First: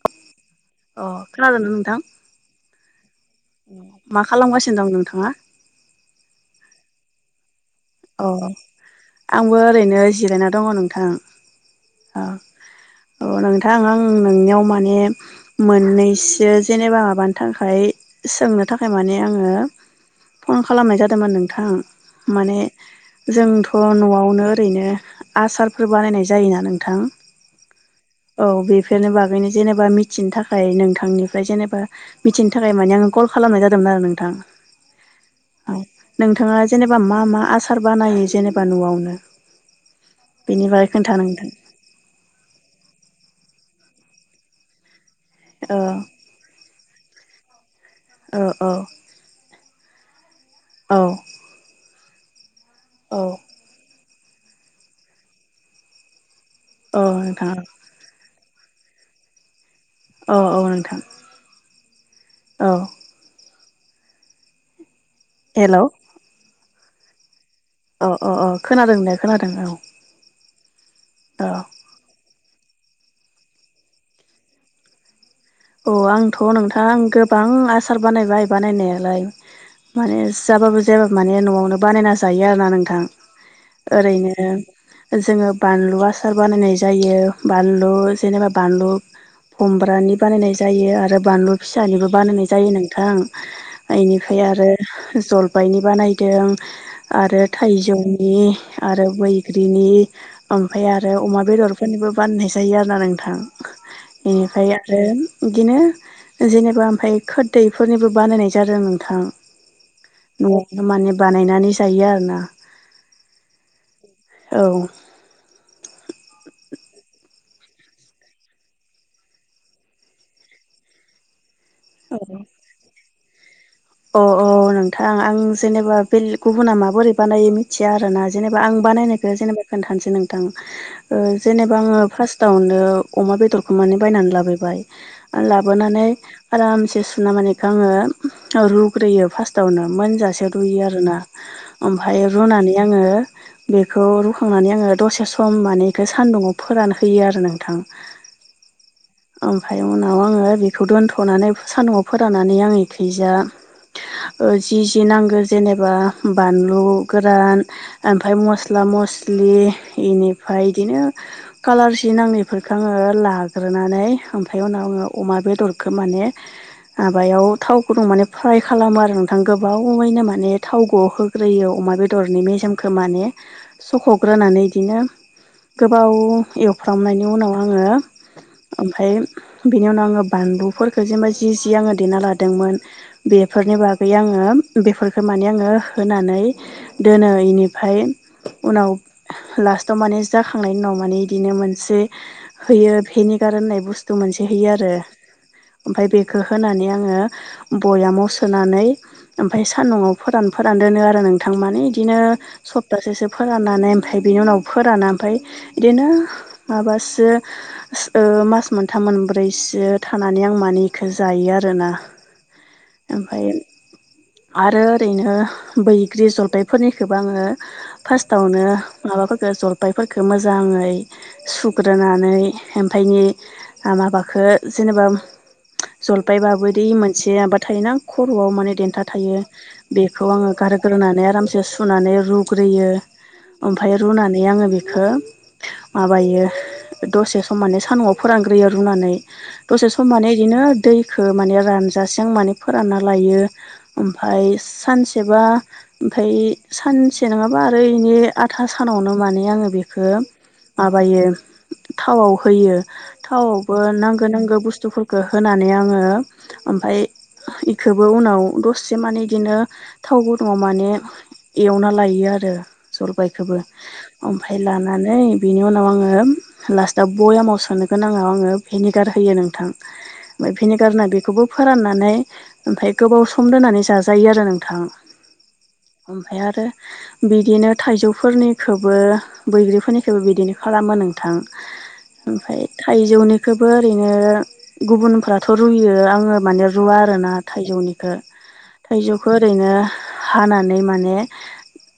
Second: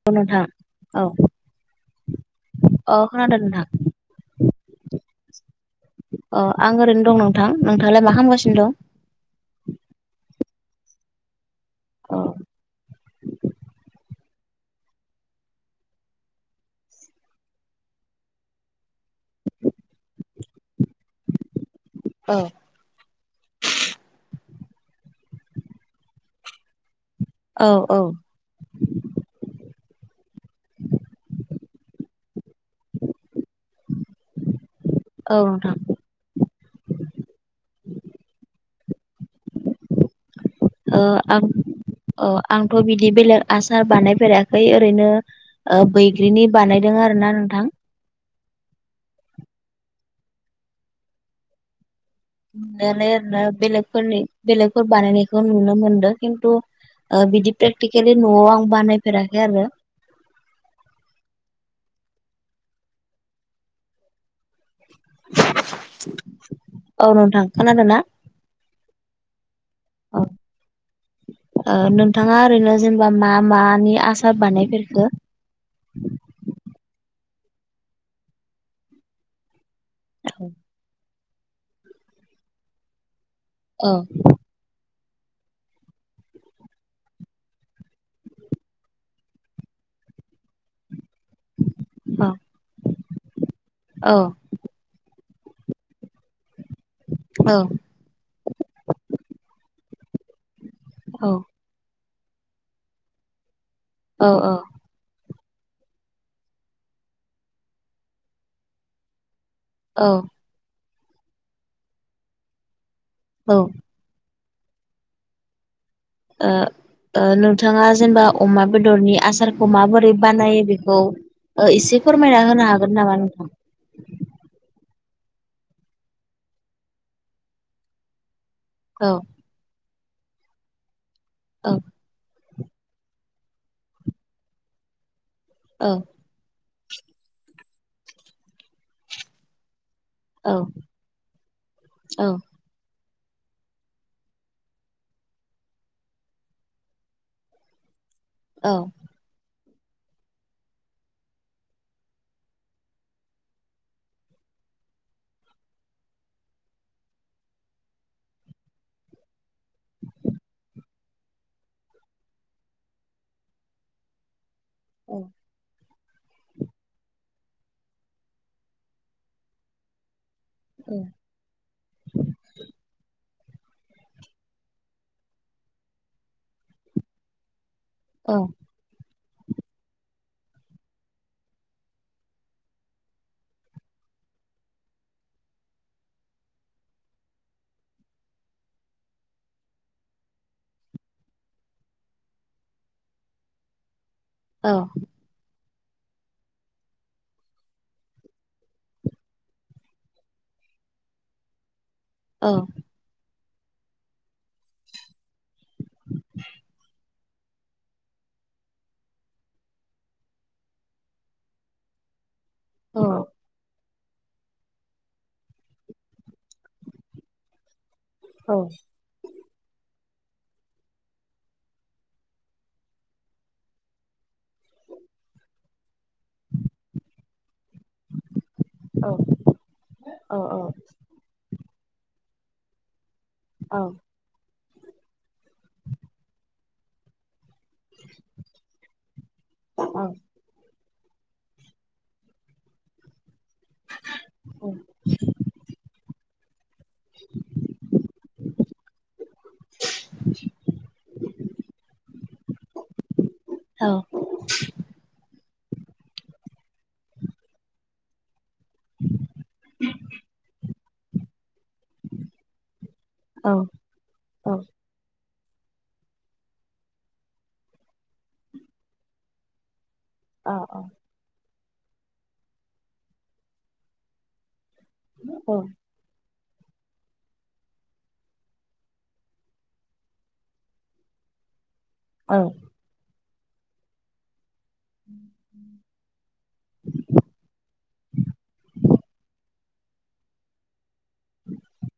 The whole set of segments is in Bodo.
नंगौ नोंथां अ खोनादोंना नोंथां अ खोनादो मा खालामगासिनो दं नोंथाङा अ आं ओरैनो दं नोंथां नोंथाङालाय मा अ खालामगासिनो दं आंबो ओरैनो जिरायना दङ नोंथां औ औ-औ नोंथां आं आं नोंनियाव माने मोननैसो जेनेबा माबानि थाखाय सोंनो थाखाय माने आङो फन खालामनाय जादोंमोन नोंथां माने जोंथ' न'आवनो ओरैनो आसारफोर बानायनाय जायोना नोंथां औ-औ औ बेफोरनो बागैनो जेनेबा मिथिनो थाखाय नोंथांनिफ्राय जेनेबा मिथिनो थाखाय माने आंङो कल खालामनाय जादोंमोन आरो नोंथां औ नोंथांङा जेनेबा मा मा आसार बानायो जेनेबा न'आवनो बेनि बागै ओ खोन्था आं नोंथां अ आंथ' बिदि बेलेग आसार बानायफेराखै ओरैनो औ ओ बैग्रिनि बानायदों आरो ना नोंथां ओ औ औ नुनायालाय औ ओरैनो बेलेगफोरनि बेलेगफोर बानायनायखौ नुनो मोनदों खिन्थु औ ओ नोंथां बिदि प्रेक्टिकेलि न'आव आं बानायफेराखै आरो अ-अ नोंथां औ [inaudible] हेल' औ नोंथां थांखानादों ना अ-अ-अ खोनादों दे खोनादों औ औ ओ नोंथाङा ओरैनो जेनेबा मा मानि आसार बानायफेरखो अ आंथ' नोंथां गोबां आसार बानायबाय बानायनायालाय माने जाबाबो जायाबो माने न'आवनो बानायना जायो आरोना नोंथां औ ओरैनो जोंङो बानलु आसार बानायनाय जायो बानलु जेनेबा बानलु खुमब्रानि बानायनाय जायो आरो बानलु फिसानिबो बानायनाय जायो नोंथां औ इनिफ्राय आरो जलफायनि बानायदों आरो औ थाइजौनि आरो बैग्रिनि ओमफाय आरो औ अमा बेदर बेफोरनिबो बाननाय जायो आरो ना नोंथां औ औ बेनिफ्राय आरो बिदिनो जेनेबा ओमफाय खोरदैफोरनिबो बानायनाय जादों नोंथां। औ न'आव माने बानायनानै जायो आरो ना औ औ ओ ओ नोंथांङा जेनेबा अमा बेदरनि आसारखौ माबोरै बानायो बेखौ ओ एसे फोरमायना होनो हागोन नामा नोंथां। अ औ नोंथां आं जेनेबा बे बेले गुबुना माबोरै बानायो मिथिया आरोना जेनेबा आं औ बानायनायखौ जेनेबा खोन्थानोसै नोंथां ओ औ जेनेबा आङो फार्स्ट तावनो अमा बेदरखौ माने बायनानै लाबोबाय आरो औ लाबोनानै आरामसे सुना मानेखौ आंङो रुग्रोयो फार्स्टावनो मोनजा से औ रुयो आरोना ओमफाय औ रुनानै आंङो बेखौ रुखांनानै आंङो दसे सम माने बेखौ सान्दुङाव फोरान होयो आरो नोंथां औ ओमफ्राय उनाव आङो बेखौ दोन्थ'नानै सान्दुंआव फोराननानै आं इखैजाय जि जि नांगौ जेनेबा बानलु गोरान ओमफाय मस्ला मस्लि इनिफाय इदिनो कालार जि नांगो इफोरखो आंङो लाग्रोनानै बिनिफाय उनाव आंङो औ अमा बेदरखौ माने माबायाव थाव गुदुं मेने फ्राय खालामो आरो नोंथां गोबावैनो माने थाव ग' हो ग्रोयो अमा बेदरनि मेजेमखौ माने सख'ग्रोनानै इदिनो गोबाव एवफ्रामनायनि उनाव आंङो अ ओमफ्राय बिनि उनाव आंङो बानलुफोरखौ जेनेबा जि जि आङो देना लादोंमोन। बेफोरनि बागै आंङो बेफोरखो माने आंङो होनानै दोनो इनिफाय उनाव लास्टाव माने जाखांनायनि उनाव माने आदिनो मोनसे होयो भेनिगार होननाय बुस्थु मोनसे औ होयो आरो ओमफाय बेखो होनानै आङो बयामाव सोनानै ओमफाय सान्दुङाव फोरान फोरान दोनो आरो नोंथां माने इदिनो ओ सप्तासेसो फोराननानै ओमफाय बेनि उनाव फोराना ओमफाय इदिनो माबासो ओ मास मोनथाम मोनब्रैसो थानानै आं माने इखो जायो आरोना औ ओमफाय आरो ओरैनो बैग्रि जलपायफोरनिखौबो आङो फार्स्टआवनो माबाफोरखो जलपायफोरखो मोजाङै सुग्रोनानै ओमफायनि माबाखो जेनेबा जलपायबाबो दि से माबा थायोना खर'आव माने देन्था थायो बेखौ आङो गारो ग्रोनानै आरामसे सुनानै रुग्रोयो औ ओमफाय रुनानै आङो बेखो माबायो दसे सम माने सान्दुङाव फोरानग्रोयो रुनानै दसे सम माने इदिनो दैखो माने रान जासिम माने फोरानना लायो ओमफाय औ सानसेबा ओमफाय सानसे नङाबा आरो इनि आधा सानावनो माने आङो बेखो माबायो थावआव होयो थावआवबो औ नांगौ होनांगौ बुथुफोरखौ होनानै आङो ओमफाय इखोबो उनाव दसे से माने इदिनो थाव गुदुङाव माने एवना लायो आरो जलपायखोबो ओमफाय लानानै बेनि उनाव आङो लास्टआव बयामाव सोनो गोनाङाव आङो भिनिगार होयो नोंथां। ओमफाय औ भिनेगार होना बेखौबो फोराननानै ओमफाय गोबाव सम दोननानै जाजायो आरो नोंथां। अ। ओमफाय आरो बिदिनो थाइजौफोरनिखौबो बैग्रिफोरनिखोबो बिदिनो खालामो नोंथां। ओमफाय थाइजौनिखोबो ओरैनो गुबुनफ्राथ' रुयो आङो माने रुवा आरोना थाइजौनिखो थाइजौनिखो ओरैनो हानानै माने ने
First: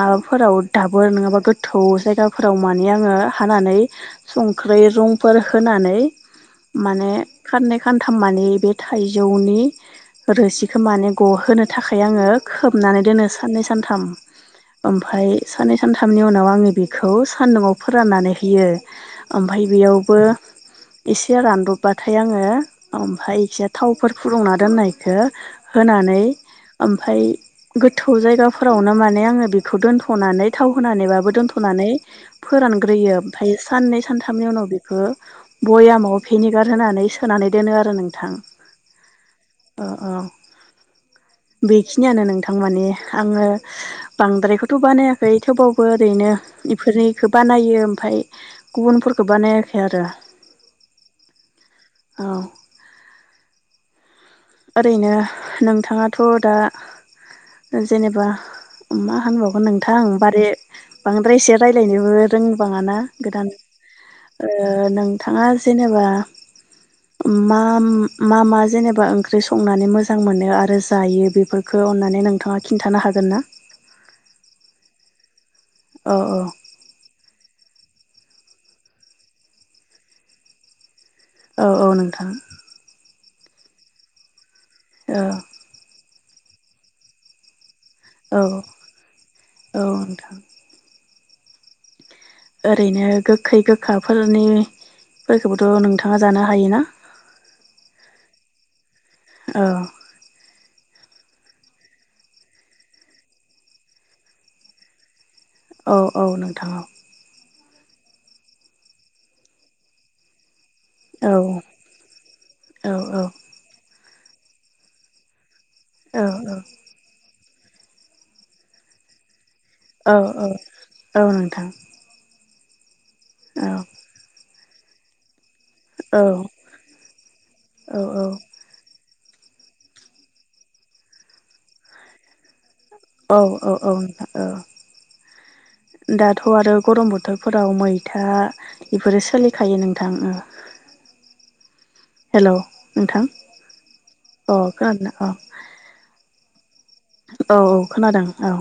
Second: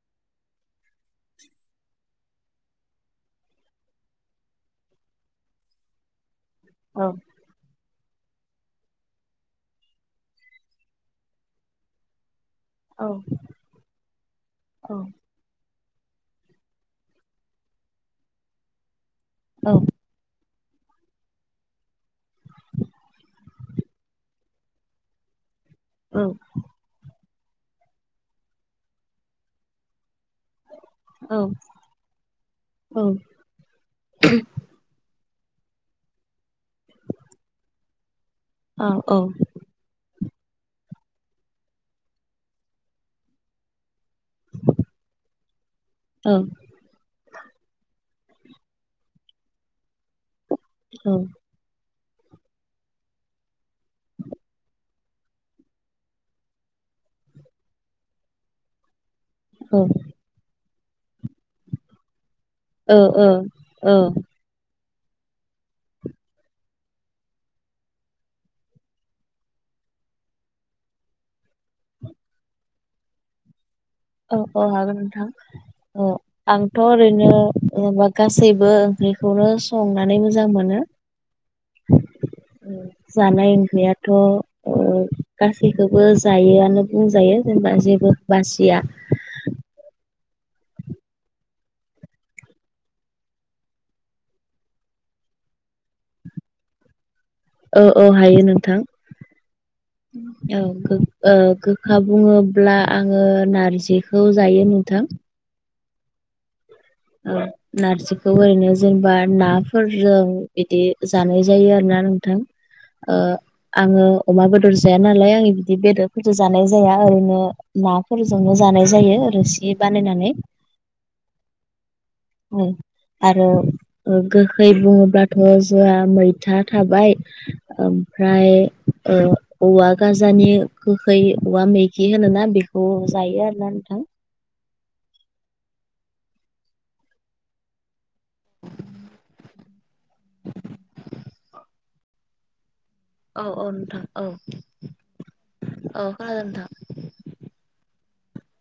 माबाफोराव दाबोर नङाबा गोथौ जायगाफोराव माने आङो हानानै संख्रै रंफोर होनानै औ माने खाननै खानथाम मानि बे थाइ जौनि रोसिखो माने गहोनो थाखाय आङो खोब औ नानै दोनो साननै सानथाम ओमफाय साननै सानथामनि उनाव आङो बिखौ सान्दुङाव फोराननानै होयो। ओमफाय बेयावबो एसे रानदबबाथाय आङो ओमफाय इखो थावफोर फुदुंना दोननायखो होनानै ओमफाय गोथौ जायगाफोरावनो माने आङो बिखौ दोनथ'नानै थाव होनानैबाबो दोनथ'नानै फोरानग्रोयो ओमफाय साननै सानथामनि उनाव ओ बयामाव भिनेगार होनानै सोनानै दोनो आरो नोंथां। औ औ। ओ औ। बेखिनियानो नोंथां माने आङो बांद्रायखौथ' बानायाखै थेवबा बो ओरैनो इफोरनिखो बानायो ओमफाय गुबुनफोरखो बानायाखै आरो औ। औ। ओरैनो नोंथाङाथ' दा जेनेबा मा होनबावो अ नोंथांं बारे बांद्राय एसो रायलायनोबो रोंबाङाना गोदान ओ नोंथाङा जेनेबा मा मा मा जेनेबा ओं ओंख्रि संनानै मोजां मोनो आरो जायो बेफोरखौ अन्नानै नोंथाङा खिन्थानो हागोन ना? अ अ हागोन नोंथां। ओ औ। थ' ओरैनो ओ गासैबो ओंख्रिखौनो संनानै मोजां मोनो। औ औ नोंथां। [unintelligible] खौबो औ जायोआनो बुंजायो जेनेबा जेबो औ बासिया। औ नोंथां। ओरैनो गोखै गोखाफोरनि फोरखौबोथ' नोंथाङा जानो हायोना? औ औ हायो नोंथां। औ औ ओ गोखा बुङोब्ला आङो नारजिखौ जायो नोंथां। औ औ नोंथां औ। औ नारजिखौ ओरैनो जेनेबा नाफोरजों इदि औ जानाय जायो आरोना नोंथां औ ओ औ आङो अमा बेदर जाया नालाय आंनि बिदि बेदरफोरजों जानाय औ जाया ओरैनो नाफोरजोंनो जानाय जायो रोसि औ बानायनानै औ औ नोंथां। आरो औ ओ गोखै बुङोब्लाथ' जआ औ मैथा थाबाय औ ओमफ्राय ओ औवा गाजानि गोखै औवा मैगि होनोना बे औ औ औ ओ दाथ' आरो गरम बोथोरफोराव मैथा बेफोरो सोलिखायो नोंथां ओ हेल' नोंथां औ औ नोंथां औ अ खोनादोंना औ औ खोनादों नोंथां औ औ खोनादों औ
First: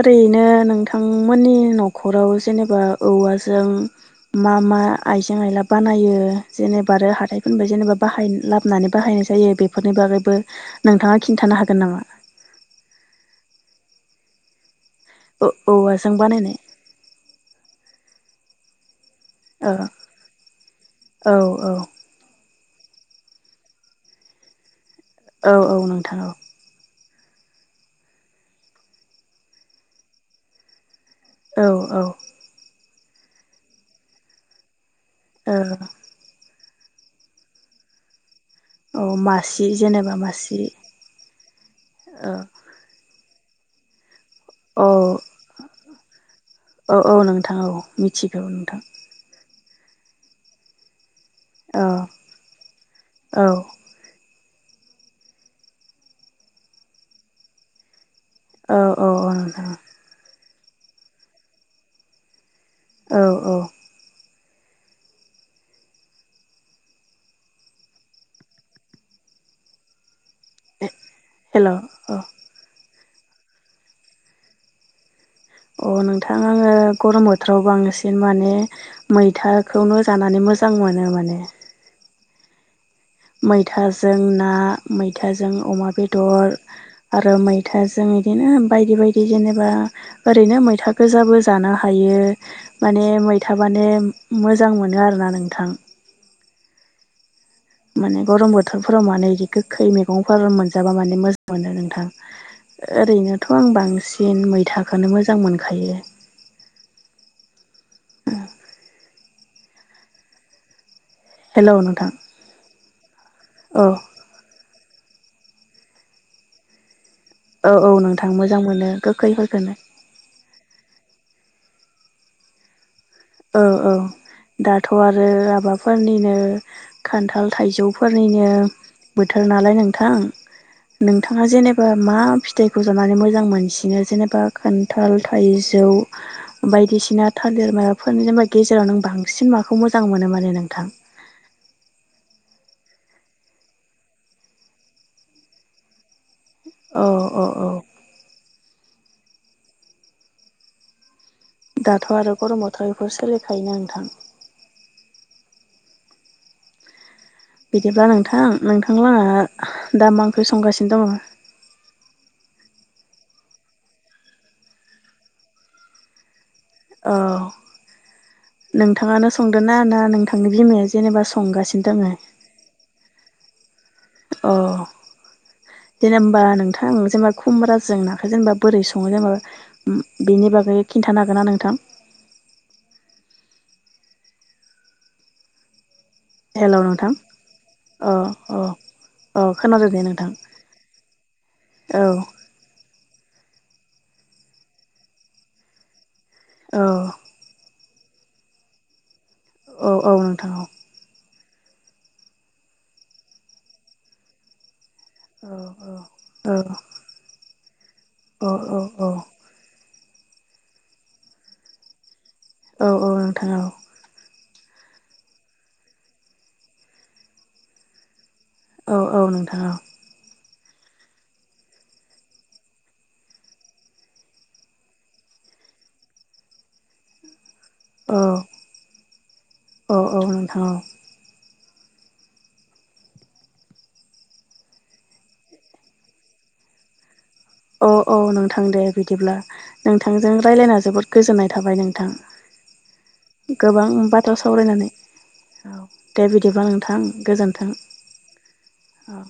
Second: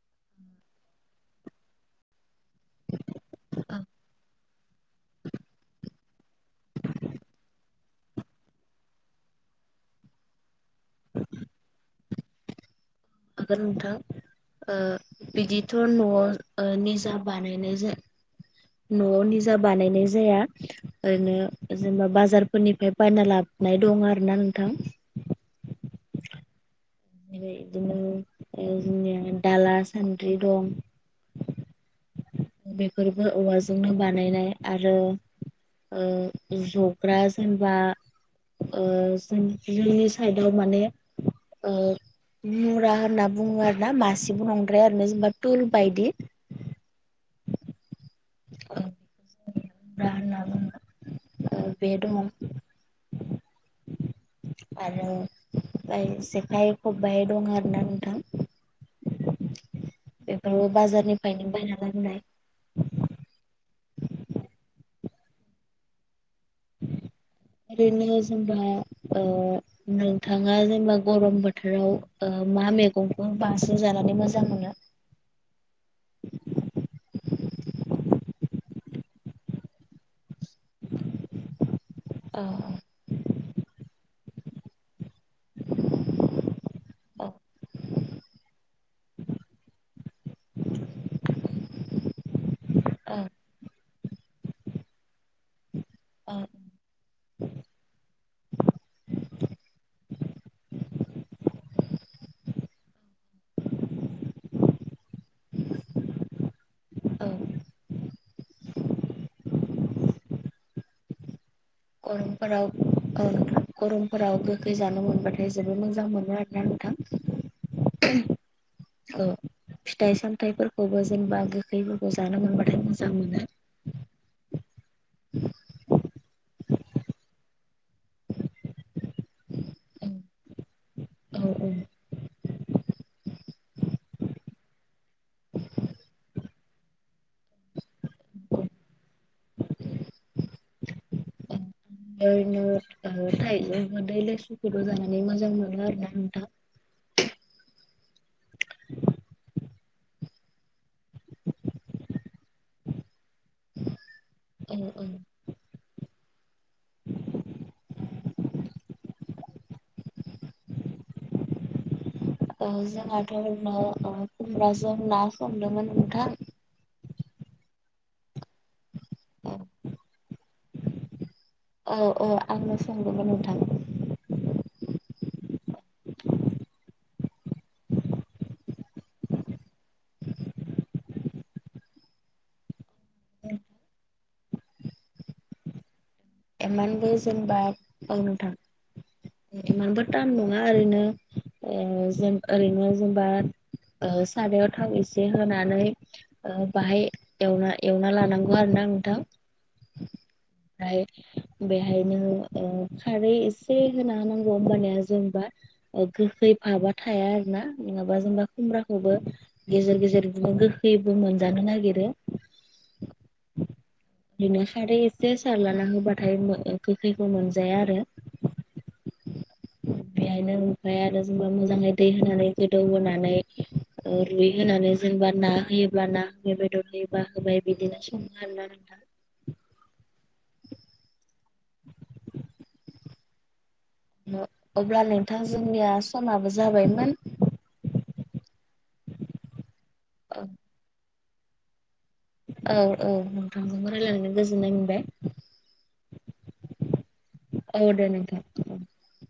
ओरैनो नोंथांमोननि न'खराव जेनेबा औवाजों औ मा मा आइजें आइला बानायो जेनेबा आरो हाथायफोरनिफफ्राय जेनेबा बाहाय लाबोनानै बाहायनाय जायो। बेफोरनि बागैबो नोंथाङा खिन्थानो हागोन नामा? हागोन नोंथां ओ बिदिथ' न'आव औवाजों बानायनाय ओ निजा बानायनाय जे नयाव निज दा औ बानायनाय जाया औ ओरैनो औ जेनेबा बाजार फोरनिफ्राय बायना लाबोनाय दं आरोना नोंथां औ औ नोंथां औ ओमफ्राय बिदिनो जोंनिया दाला सान्द्रि दं औ औ बेफोरबो औवाजोंनो बानायनाय आरो औ ओ जग्रा जेनबा ओ औ जों मासि जोंनि जेनेबा साइदाव मासि माने ओ औ मुरा होनना बुङो आरो ना मासिबो नंद्राया आरोना जेनेबा टुल बायदि औ औ नोंथां औ मिथिगौ नोंथां ब्रा होनना बुङो औ बे दङ औ आरो फाय जेखाइ खबाइ दं आरोना नोंथां औ औ औ नथां बेफोरबो बाजारनिफ्रायनो बायना लाबोनाय औ औ ओरैनो जों दा ओ नोंथाङा जेनेबा गरम हेल' बोथोराव औ ओ मा मेगंखौ बांसिन जानानै मोजां मोनो अ नोंथां आङो गरम बोथोराव बांसिन माने मैथाखौनो जानानै मोजां मोनो माने औ मैथाजों ना मैथाजों अमा बेदर आरो औ मैथाज जों बिदिनो बायदि बायदि जेनेबा ओरैनो मैथा गोजाबो जानो हायो माने मैथा बाने मोजां मोनो आरोना नोंथां औ माने गरम बोथोरफोराव माने बिदि गोखै मैगंफोर मोनजाबा माने मोजां मोनो नोंथां ओरैनोथ' आं बांसिन मैथाखौनो मोजां मोनखायो औ हेलौ नोंथां फोराव ओ औ गरम फोराव गोखै जानो मोनबाथाय जोबोद मोजां मोनो आरोना नोंथां औ औ नोंथां मोजां मोनो औ गोखै फोरखौनो फिथाइ सामथाइफोरखौबो जेनेबा गोखै फोरखौ जानो मोनबाथाय मोजां मोनो औ औ दाथ' आरो आबाफोरनिनो खान्थाल थाइजौफोरनिनो बोथोर नालाय नोंथां औ नोंथाङा जेनेबा मा फिथाइखौ जानानै मोजां मोनसिनो जेनेबा खान थाल थाइजौ बायदिसिना थालिर माब फोर जेनेबा गेजेराव नों बांसिन माखौ मोजां मोनो माने नोंथां? ओरैनो ओ थाइजौ मोन लेसु फोरखौबो जानानै मोजां मोनो आरो ना नोंथां। अ अ औ। दाथ' आरो गरम बोथोराव बेफोर सोलिखायोना नोंथां? औ औ बिदिब्ला नोंथां नोंथांला ह दामा ओंख्रि संगासिनो दङ? ओ जोंहाथ' र नो खुमब्राजों ना संदोंमोन नोंथां औ नोंथाङानो संदों ना औ ना नोंथांनि बिमाया जेनेबा संगासिनो? दङ औ औ आंनो संदोंमोन नोंथां औ जेनेबा नोंथां जेनेबा खुमब्राजों नाखौ जेनेबा बोरै सङो जेनेबा? ओम बिनि बागै खिन्थानो हागोना नोंथां? हेल' एमानबो नोंथां जेनबा अ ओ नोंथां अ अ खोनादों दे इमानबो नोंथां दाम नङा ओरैनो ओ औ जेन ओरैनो जेनबा ओ सारायाव थाव एसे होनानै औ बाहाय एवना-एवना लानांगौ आरो ना नोंथां। औ औ नोंथां औ। हाय बेहायनो खारै एसे होना नांगौ होमबानिया जेनेबा औ औ गोखै औ फाबा थाया आरो ना नङाबा जेनेबा औ खुमब्राखौबो गेजेर गेजेर बिदिनो गोखैबो मोनजानो नागिरो। औ औ नोंथां औ। बिदिनो खारै एसे सारलाना होबाथाय गोखैखौ मोनजाया आरो। औ औ नोंथां औ ‌। बेहायनो ओमफाय आरो जेनबा मोजाङै दै होनानै गोदौ होनोनानै ओ रुइ होनानै जेनेबा ना होयोब्ला ना हफैबाय बेदरहयोबा होबाय बिदिनो संङो औ आरो ना नोंथां। औ औ नोंथांऔ। अब्ला नोंथां जोंनिया समाबो जाबायमोन। औ औ नोंथां दे बिदिब्ला नोंथांजों रायज्लायना जोबोद गोजोननाय थाबाय नोंथां। औ औ गोबां नोंथांजोंबो रायजलायनानै बाथ्रा गोजोननाय सावरायनानै मोनबाय। औ दे बिदिबा नोंथां गोजोन्थों। औ दे नोंथां औ।